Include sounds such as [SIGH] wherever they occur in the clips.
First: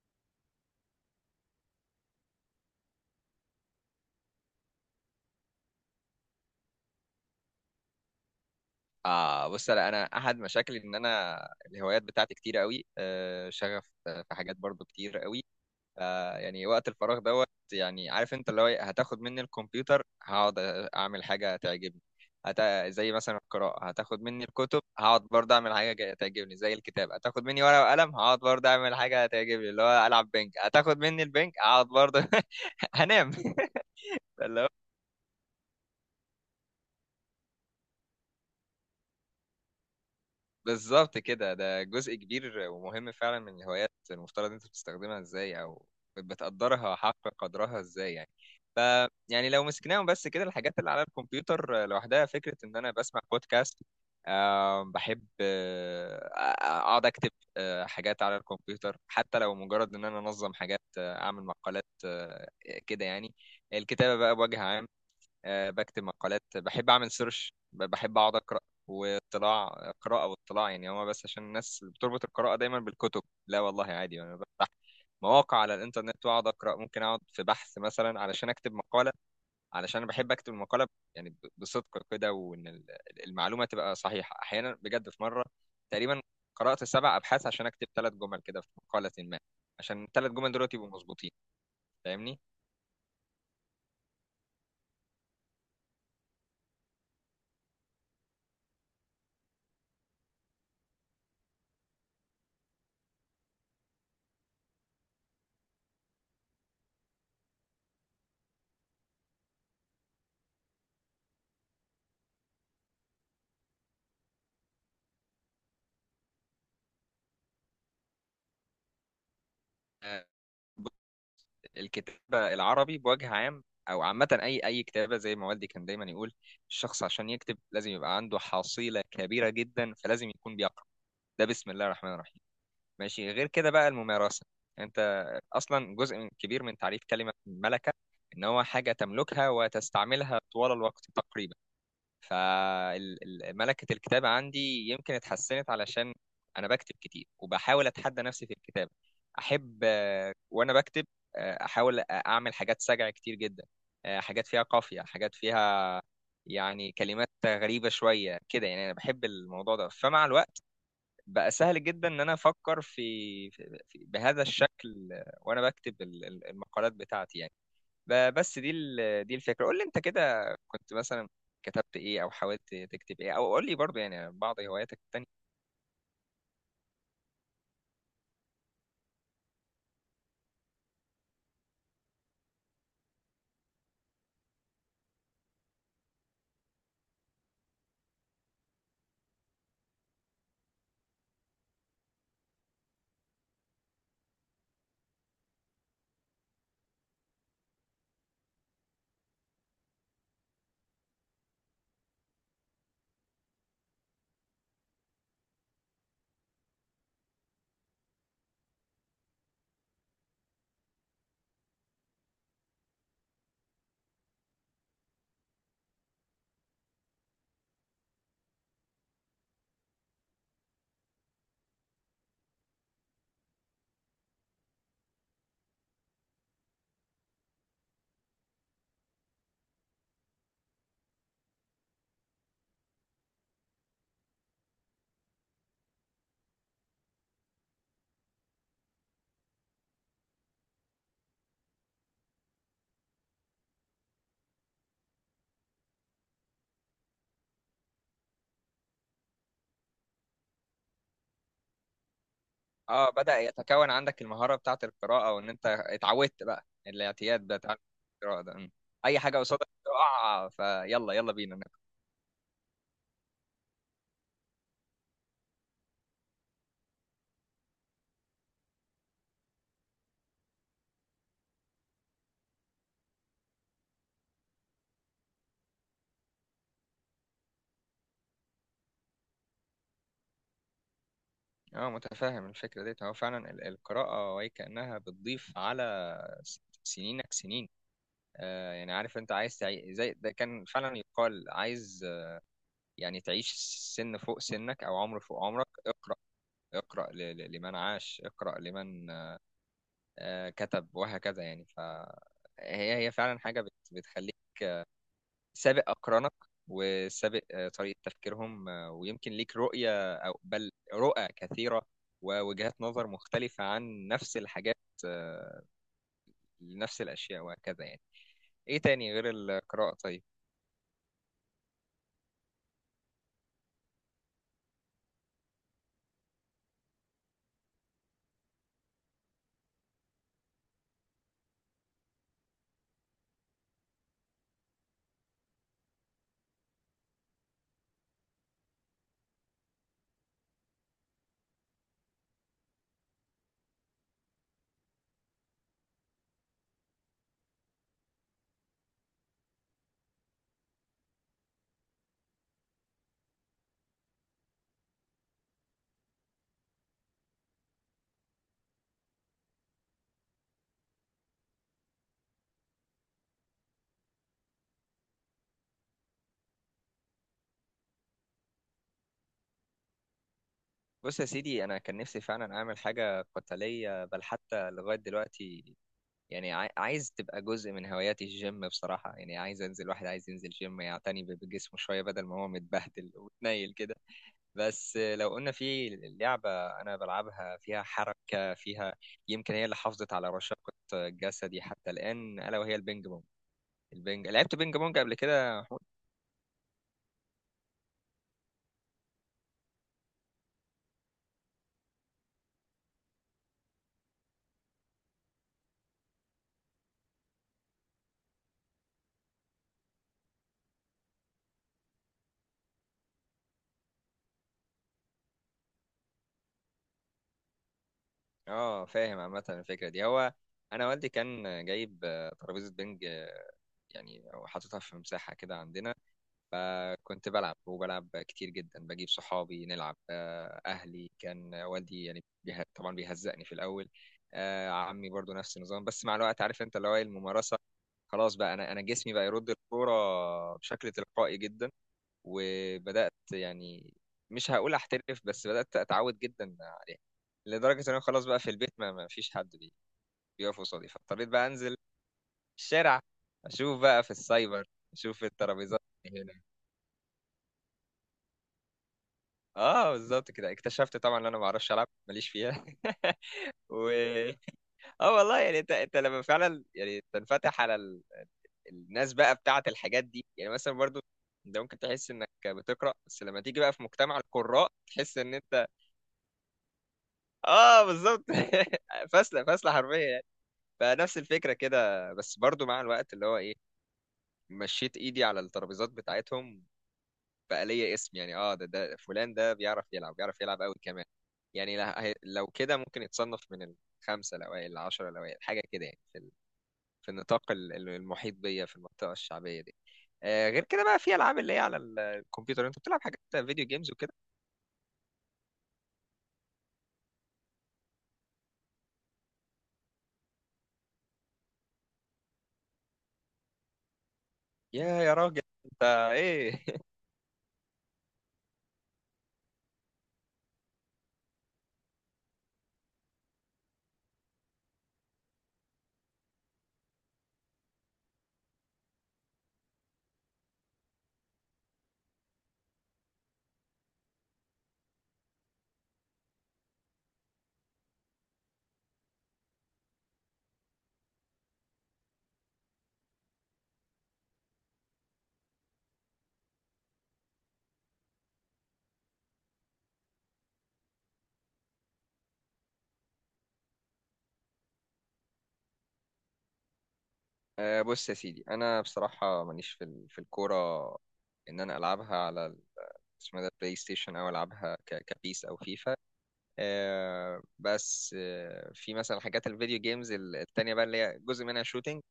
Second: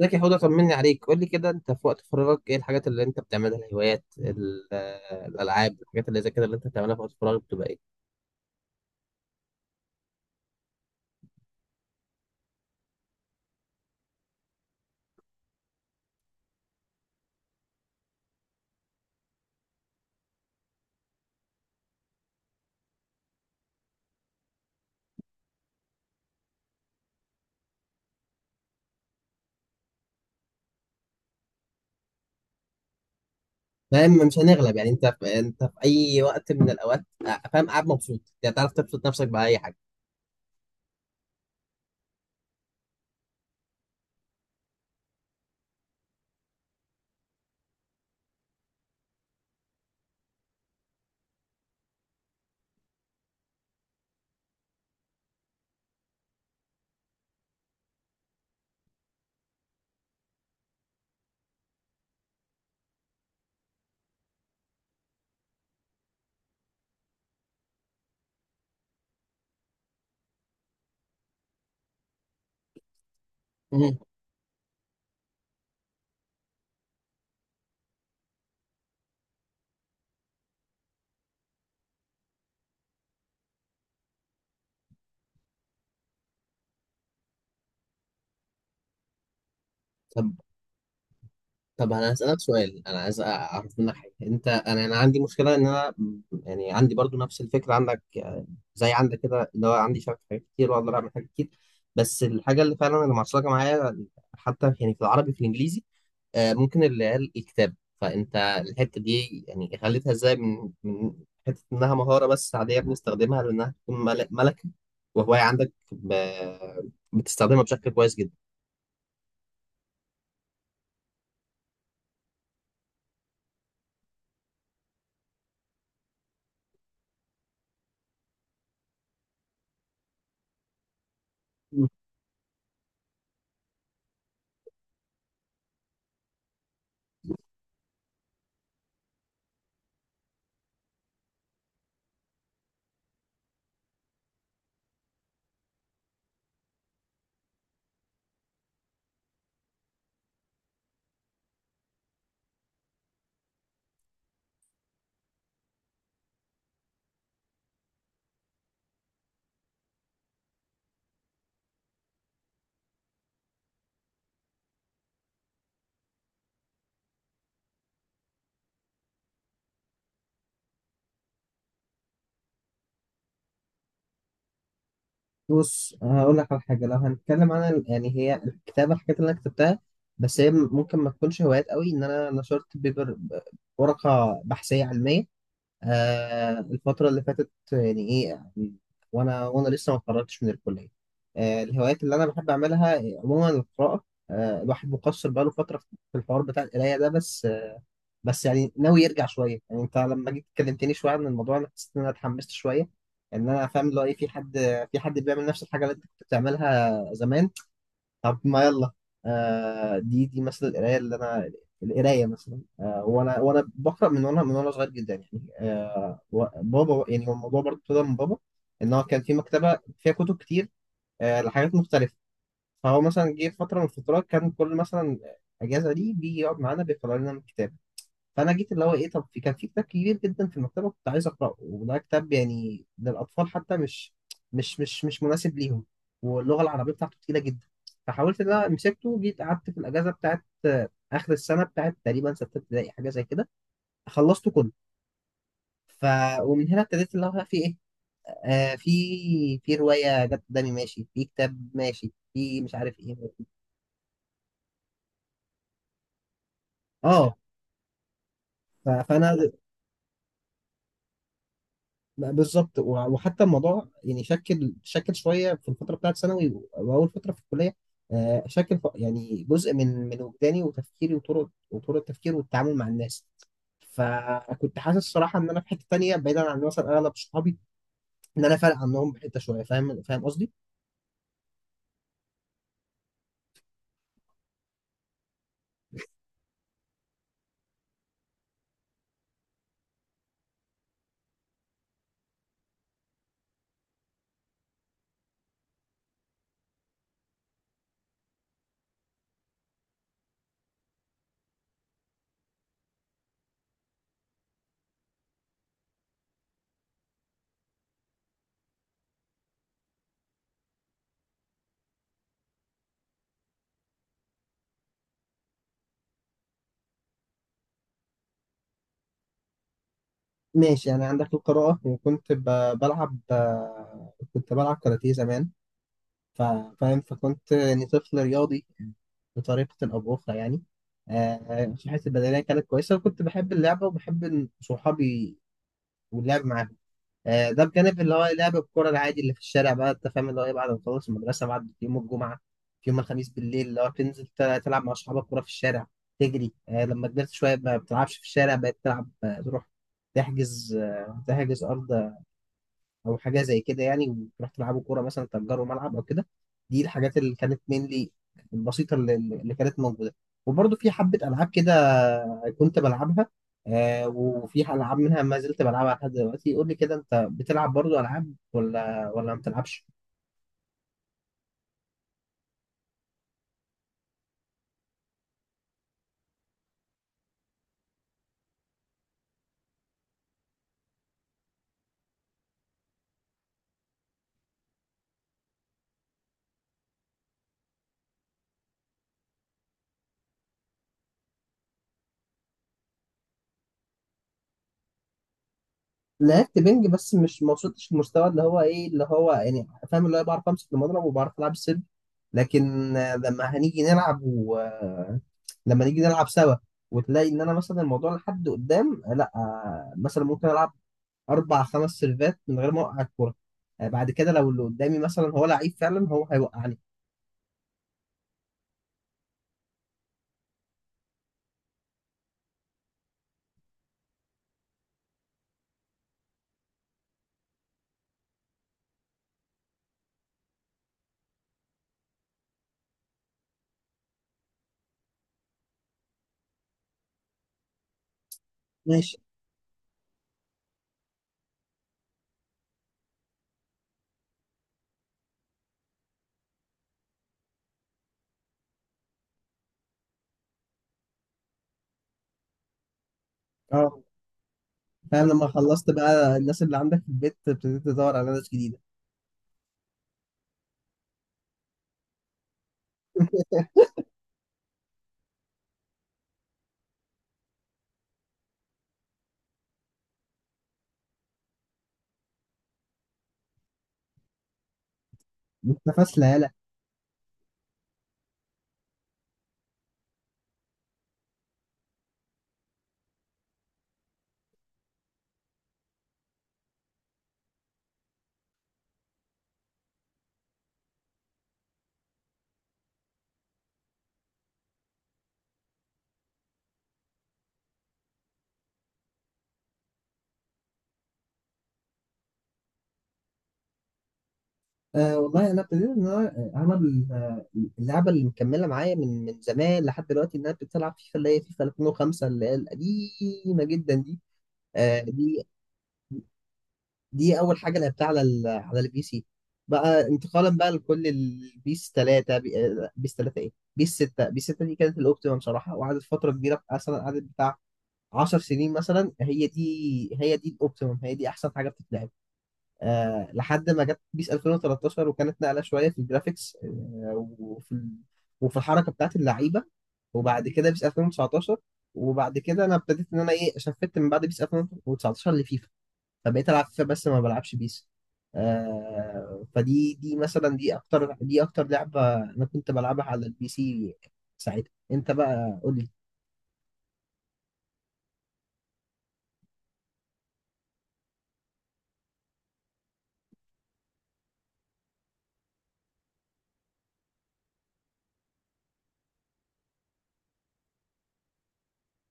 ازيك يا حوده؟ طمني عليك. قول لي كده، انت في وقت فراغك ايه الحاجات اللي انت بتعملها؟ الهوايات، الالعاب، الحاجات اللي زي كده اللي انت بتعملها في وقت فراغك بتبقى ايه؟ اه بص، انا احد مشاكلي ان انا الهوايات بتاعتي كتير قوي، شغف، في حاجات برضو كتير قوي. يعني وقت الفراغ دوت. يعني عارف انت اللي هو إيه، هتاخد مني الكمبيوتر هقعد اعمل حاجه تعجبني. هت... زي مثلا القراءه، هتاخد مني الكتب هقعد برضه اعمل حاجه تعجبني. زي الكتاب، هتاخد مني ورقه وقلم هقعد برضه اعمل حاجه تعجبني. اللي هو العب بنج، هتاخد مني البنج هقعد برضه [LAUGHS] هنام [LAUGHS] فاهم؟ مش هنغلب يعني. انت في اي وقت من الاوقات، فاهم، قاعد مبسوط؟ يعني تعرف تبسط نفسك باي حاجه؟ بالظبط كده، ده جزء كبير ومهم فعلا من الهوايات. المفترض انت بتستخدمها ازاي او بتقدرها حق قدرها ازاي يعني. ف يعني لو مسكناهم بس كده، الحاجات اللي على الكمبيوتر لوحدها، فكرة ان انا بسمع بودكاست، بحب اقعد اكتب، حاجات على الكمبيوتر، حتى لو مجرد ان انا انظم حاجات، اعمل مقالات، كده يعني. الكتابة بقى بوجه عام، بكتب مقالات، بحب اعمل سيرش، بحب اقعد اقرا واطلاع. قراءه واطلاع، يعني هو بس عشان الناس بتربط القراءه دايما بالكتب. لا والله مم. عادي، انا بفتح مواقع على الانترنت واقعد اقرا. ممكن اقعد في بحث مثلا علشان اكتب مقاله. علشان انا بحب اكتب المقاله يعني بصدق كده، وان المعلومه تبقى صحيحه. احيانا بجد في مره تقريبا قرات 7 ابحاث عشان اكتب 3 جمل كده في مقاله ما، عشان الثلاث طب جمل دول يبقوا مظبوطين. طب انا هسألك فاهمني. سؤال، انا عايز اعرف منك حاجه. انت، انا عندي مشكله ان انا يعني عندي برضو نفس الفكره عندك، زي عندك كده، اللي هو عندي شغف في حاجات كتير واقدر اعمل حاجات كتير. بس الحاجه اللي فعلا اللي معصلجه معايا، حتى يعني في العربي في الانجليزي، ممكن العيال الكتاب. فانت الحته دي يعني خليتها ازاي؟ من حته انها مهاره بس عاديه بنستخدمها لانها تكون ملكه وهوايه عندك، بتستخدمها بشكل كويس جدا. آه، الكتابة العربي بوجه عام، أو عامة أي كتابة، زي ما والدي كان دايما يقول، الشخص عشان يكتب لازم يبقى عنده حصيلة كبيرة جدا، فلازم يكون بيقرأ. ده بسم الله الرحمن الرحيم. ماشي، غير كده بقى الممارسة. أنت أصلا جزء من كبير من تعريف كلمة ملكة، إن هو حاجة تملكها وتستعملها طوال الوقت تقريبا. فملكة الكتابة عندي يمكن اتحسنت علشان أنا بكتب كتير، وبحاول أتحدى نفسي في الكتابة. أحب، وأنا بكتب أحاول أعمل حاجات سجع كتير جدا، حاجات فيها قافية، حاجات فيها يعني كلمات غريبة شوية كده. يعني أنا بحب الموضوع ده، فمع الوقت بقى سهل جدا إن أنا أفكر بهذا الشكل. وأنا بكتب المقالات بتاعتي يعني. بس دي دي الفكره. قول لي انت كده، كنت مثلا كتبت ايه او حاولت تكتب ايه؟ او قول لي برضه يعني بعض هواياتك التانية. بص هقول لك على حاجة. لو هنتكلم عن يعني هي الكتابة، الحاجات اللي أنا كتبتها بس هي ممكن ما تكونش هوايات قوي، إن أنا نشرت بيبر، ورقة بحثية علمية، آه، الفترة اللي فاتت يعني، إيه يعني، وأنا لسه ما اتخرجتش من الكلية. آه، الهوايات اللي أنا بحب أعملها عموما القراءة. آه، الواحد مقصر بقاله فترة في الحوار بتاع القراية ده، بس آه، بس يعني ناوي يرجع شوية. يعني أنت لما جيت كلمتني شوية عن الموضوع، أنا حسيت إن أنا اتحمست شوية، إن أنا فاهم اللي هو إيه في حد، في حد بيعمل نفس الحاجة اللي أنت كنت بتعملها زمان. طب ما يلا. آه، دي مثلا القرايه اللي انا، القرايه مثلا، آه وانا بقرا من وانا صغير جدا يعني، آه بابا يعني هو الموضوع برضه ابتدى من بابا، ان هو كان في مكتبه فيها كتب كتير، آه، لحاجات مختلفه. فهو مثلا جه في فتره من الفترات كان كل مثلا اجازه دي بيجي يقعد معانا بيقرا لنا من كتاب. فانا جيت اللي هو ايه، طب في، كان في كتاب كبير جدا في المكتبه كنت عايز اقراه، وده كتاب يعني للاطفال حتى، مش مش مناسب ليهم، واللغه العربيه بتاعته تقيله جدا. فحاولت ان انا مسكته، جيت قعدت في الاجازه بتاعت، اخر السنه، بتاعت تقريبا سته ابتدائي حاجه زي كده، خلصته كله. ف، ومن هنا ابتديت اللي هو في ايه، آه، في، في روايه جت قدامي، ماشي، في كتاب، ماشي، في مش عارف اه، ايه. بدأ يتكون عندك المهاره بتاعه القراءه، وان انت اتعودت بقى. اه، الاعتياد بتاع القراءه ده، اي فانا، حاجه قصادك تقع فيلا، يلا بينا نقرا. بالظبط. وحتى الموضوع يعني شكل شويه في الفتره بتاعت ثانوي واول فتره في الكليه، آه، شكل يعني جزء من وجداني وتفكيري وطرق التفكير والتعامل مع الناس. فكنت حاسس صراحه ان انا في حته تانيه بعيدا عن مثلا اغلب صحابي، ان انا فارق عنهم بحته شويه. فاهم؟ فاهم قصدي؟ اه متفاهم الفكره ديت. هو فعلا القراءه وهي كانها بتضيف على سنينك سنين. يعني عارف انت عايز زي ده كان فعلا يقال، عايز يعني تعيش سن فوق سنك او عمر فوق عمرك. اقرأ، اقرأ لمن عاش، اقرأ لمن كتب، وهكذا يعني. فهي هي فعلا حاجة بتخليك سابق أقرانك، وسابق طريقة تفكيرهم، ويمكن ليك رؤية أو بل رؤى كثيرة، ووجهات نظر مختلفة عن نفس الحاجات، آه، لنفس الأشياء، وهكذا يعني. إيه تاني غير القراءة طيب؟ ماشي يعني عندك القراءه، وكنت بلعب، آه، كنت بلعب كاراتيه زمان، ف- فاهم؟ فكنت يعني طفل رياضي بطريقة أو بأخرى يعني. آه، صحتي البدنية كانت كويسة، وكنت بحب اللعبة وبحب إن صحابي واللعب معاهم. آه، ده بجانب اللي هو لعب الكورة العادي اللي في الشارع. بقى أنت فاهم اللي هو إيه، بعد ما تخلص المدرسة، بعد يوم الجمعة، في يوم الخميس بالليل، اللي هو تنزل تلعب مع أصحابك كورة في الشارع، تجري. آه، لما كبرت شوية ما بتلعبش في الشارع، بقيت تلعب، آه، تروح تحجز، آه، تحجز أرض او حاجه زي كده يعني، وتروح تلعبوا كوره، مثلا تأجروا ملعب او كده. دي الحاجات اللي كانت مينلي البسيطه اللي كانت موجوده. وبرضه في حبه العاب كده كنت بلعبها، آه، وفي العاب منها ما زلت بلعبها لحد دلوقتي. قول لي كده، انت بتلعب برضه العاب ولا ما بتلعبش؟ بص يا سيدي، أنا كان نفسي فعلا أعمل حاجة قتالية، بل حتى لغاية دلوقتي يعني عايز تبقى جزء من هواياتي الجيم بصراحة. يعني عايز انزل، واحد عايز ينزل جيم يعتني بجسمه شوية بدل ما هو متبهدل ومتنيل كده. بس لو قلنا في لعبة انا بلعبها فيها حركة فيها، يمكن هي اللي حافظت على رشاقة جسدي حتى الآن، ألا وهي البينج بونج. البينج، لعبت بينج بونج قبل كده يا محمود؟ لعبت بنج بس مش، ما وصلتش للمستوى اللي هو ايه، اللي هو يعني فاهم، اللي هو بعرف امسك المضرب وبعرف العب السلم. لكن آه، لما هنيجي نلعب و، آه، لما نيجي نلعب سوا، وتلاقي ان انا مثلا الموضوع لحد قدام، آه، لا، آه، مثلا ممكن العب اربع خمس سيرفات من غير ما اوقع الكوره. آه، بعد كده لو اللي قدامي مثلا هو لعيب فعلا، هو هيوقعني. اه فاهم. عامة الفكرة دي، هو انا والدي كان جايب ترابيزة بينج، يعني وحاططها في مساحة كده عندنا. فكنت بلعب وبلعب كتير جدا، بجيب صحابي نلعب، أهلي كان والدي يعني طبعا بيهزقني في الأول، عمي برضو نفس النظام. بس مع الوقت عارف انت اللي هو إيه، الممارسة. خلاص بقى انا، انا جسمي ماشي. بقى يرد الكوره بشكل تلقائي جدا. وبدات يعني، مش هقول احترف، بس بدات اتعود جدا عليها، لدرجه ان انا خلاص بقى في البيت ما فيش حد بيقف قصادي. فاضطريت بقى انزل الشارع، اشوف اه بقى في السايبر، اشوف فاهم، لما الترابيزات خلصت بقى هنا. الناس اللي عندك في البيت ابتديت تدور على ناس جديده. اه بالظبط كده، اكتشفت طبعا ان انا ما اعرفش العب، ماليش فيها [LAUGHS] و اه والله. يعني انت لما فعلا يعني تنفتح على الناس بقى بتاعه الحاجات دي، يعني مثلا برضو انت ممكن تحس انك بتقرا، بس لما تيجي بقى في مجتمع القراء تحس ان انت. [LAUGHS] انت فاشله! اه بالظبط [LAUGHS] فاسله فاسله حرفيا يعني. فنفس الفكره كده، بس برضو مع الوقت اللي هو ايه، مشيت ايدي على الترابيزات بتاعتهم، بقى ليا اسم. يعني اه، ده فلان ده بيعرف يلعب، بيعرف يلعب قوي كمان. يعني لو كده ممكن يتصنف من الخمسة الأوائل، العشرة الأوائل، حاجة كده يعني، في في النطاق المحيط بيا في المنطقة الشعبية دي. غير كده بقى، في ألعاب اللي هي على الكمبيوتر، أنت بتلعب حاجات فيديو جيمز وكده؟ أه والله، انا ابتديت ان انا، اللعبه اللي مكمله معايا من زمان لحد دلوقتي، ان انا ابتديت العب فيفا، اللي هي فيفا 2005 اللي هي القديمه جدا دي. يا أه، يا راجل دي أنت، إيه؟ [LAUGHS] دي اول حاجه لعبتها على على البي سي. بقى انتقالا بقى لكل البيس 3، بيس 3، ايه، بيس 6. بيس 6 دي كانت الاوبتيمم بصراحه، وقعدت فتره كبيره، مثلا قعدت بتاع 10 سنين مثلا. هي دي، هي دي الاوبتيمم، هي دي احسن حاجه بتتلعب، آه، لحد ما جت بيس 2013 وكانت نقله شويه في الجرافيكس، آه، وفي الحركه بتاعت اللعيبه. وبعد كده بيس 2019، وبعد كده انا ابتديت ان انا ايه، شفت من بعد بيس 2019 لفيفا، فبقيت العب فيفا بس ما بلعبش بيس. آه، فدي دي مثلا، دي اكتر لعبه انا كنت بلعبها على البي سي ساعتها. انت بقى قول لي. بص يا سيدي، أنا بصراحة ماليش في في الكورة. إن أنا ألعبها على اسمه ده البلاي ستيشن، أو ألعبها كبيس أو فيفا. بس في مثلا حاجات الفيديو جيمز التانية بقى، اللي هي جزء منها شوتينج.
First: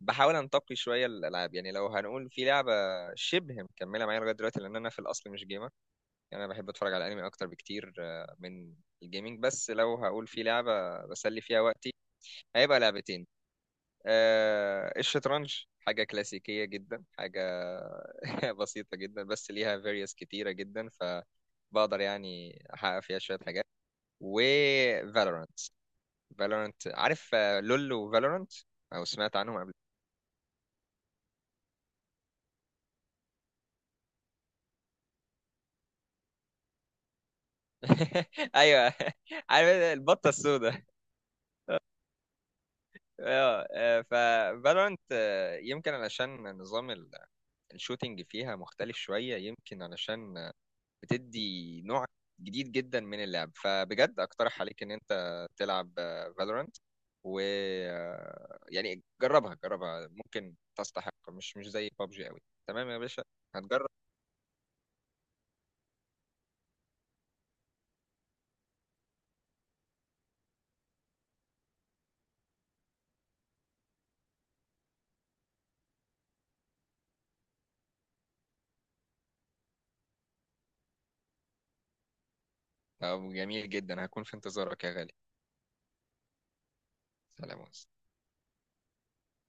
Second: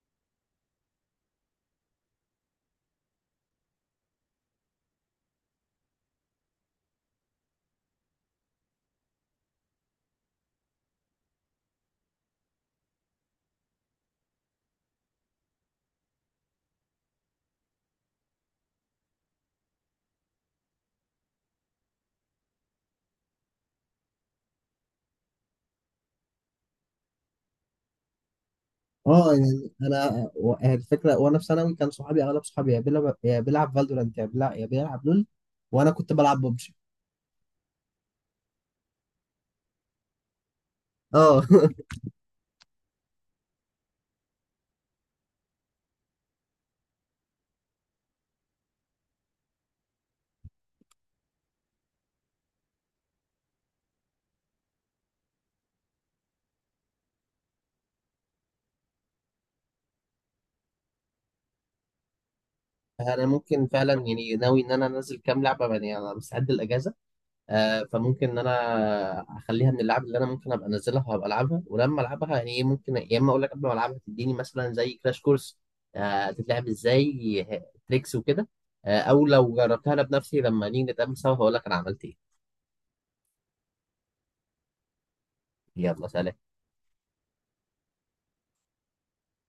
بحاول انتقي شوية الألعاب. يعني لو هنقول في لعبة شبه مكملة معايا لغاية دلوقتي، لأن أنا في الأصل مش جيمر. يعني أنا بحب أتفرج على أنمي أكتر بكتير من الجيمنج. بس لو هقول في لعبة بسلي فيها وقتي، هيبقى لعبتين، الشطرنج. حاجة كلاسيكية جدا، حاجة [LAUGHS] بسيطة جدا، بس ليها فيريوس كتيرة جدا، فبقدر يعني أحقق فيها شوية حاجات. و Valorant. فالورنت، عارف لول وفالورنت؟ او اه، سمعت عنهم يعني قبل؟ انا و، يعني الفكره وانا في ثانوي كان صحابي، اغلب صحابي يا بيلعب، يا بيلعب فالدورانت، يا بيلعب، يا بيلعب لول، وانا كنت بلعب ببجي. [LAUGHS] ايوه [LAUGHS] عارف البطه السوداء؟ [LAUGHS] اه [LAUGHS] اه، ففالورنت، يمكن علشان نظام الشوتينج فيها مختلف شويه، يمكن علشان بتدي نوع جديد جدا من اللعب. فبجد اقترح عليك ان انت تلعب فالورنت. و يعني جربها جربها، ممكن تستحق، مش زي بابجي قوي. تمام يا باشا؟ انا ممكن هتجرب؟ فعلا يعني ناوي ان انا انزل كام لعبه. يعني انا مستعد الاجازه، آه، فممكن ان انا اخليها من اللعب اللي انا ممكن ابقى انزلها وابقى العبها. ولما العبها يعني ايه، ممكن يا اما اقول لك قبل ما العبها تديني مثلا زي كراش كورس، آه، تتلعب ازاي، تريكس وكده، آه، او لو جربتها انا بنفسي لما نيجي نتقابل سوا هقول لك انا عملت ايه. طب جميل جدا، هكون في انتظارك يا غالي. يلا سلام. سلام عليكم.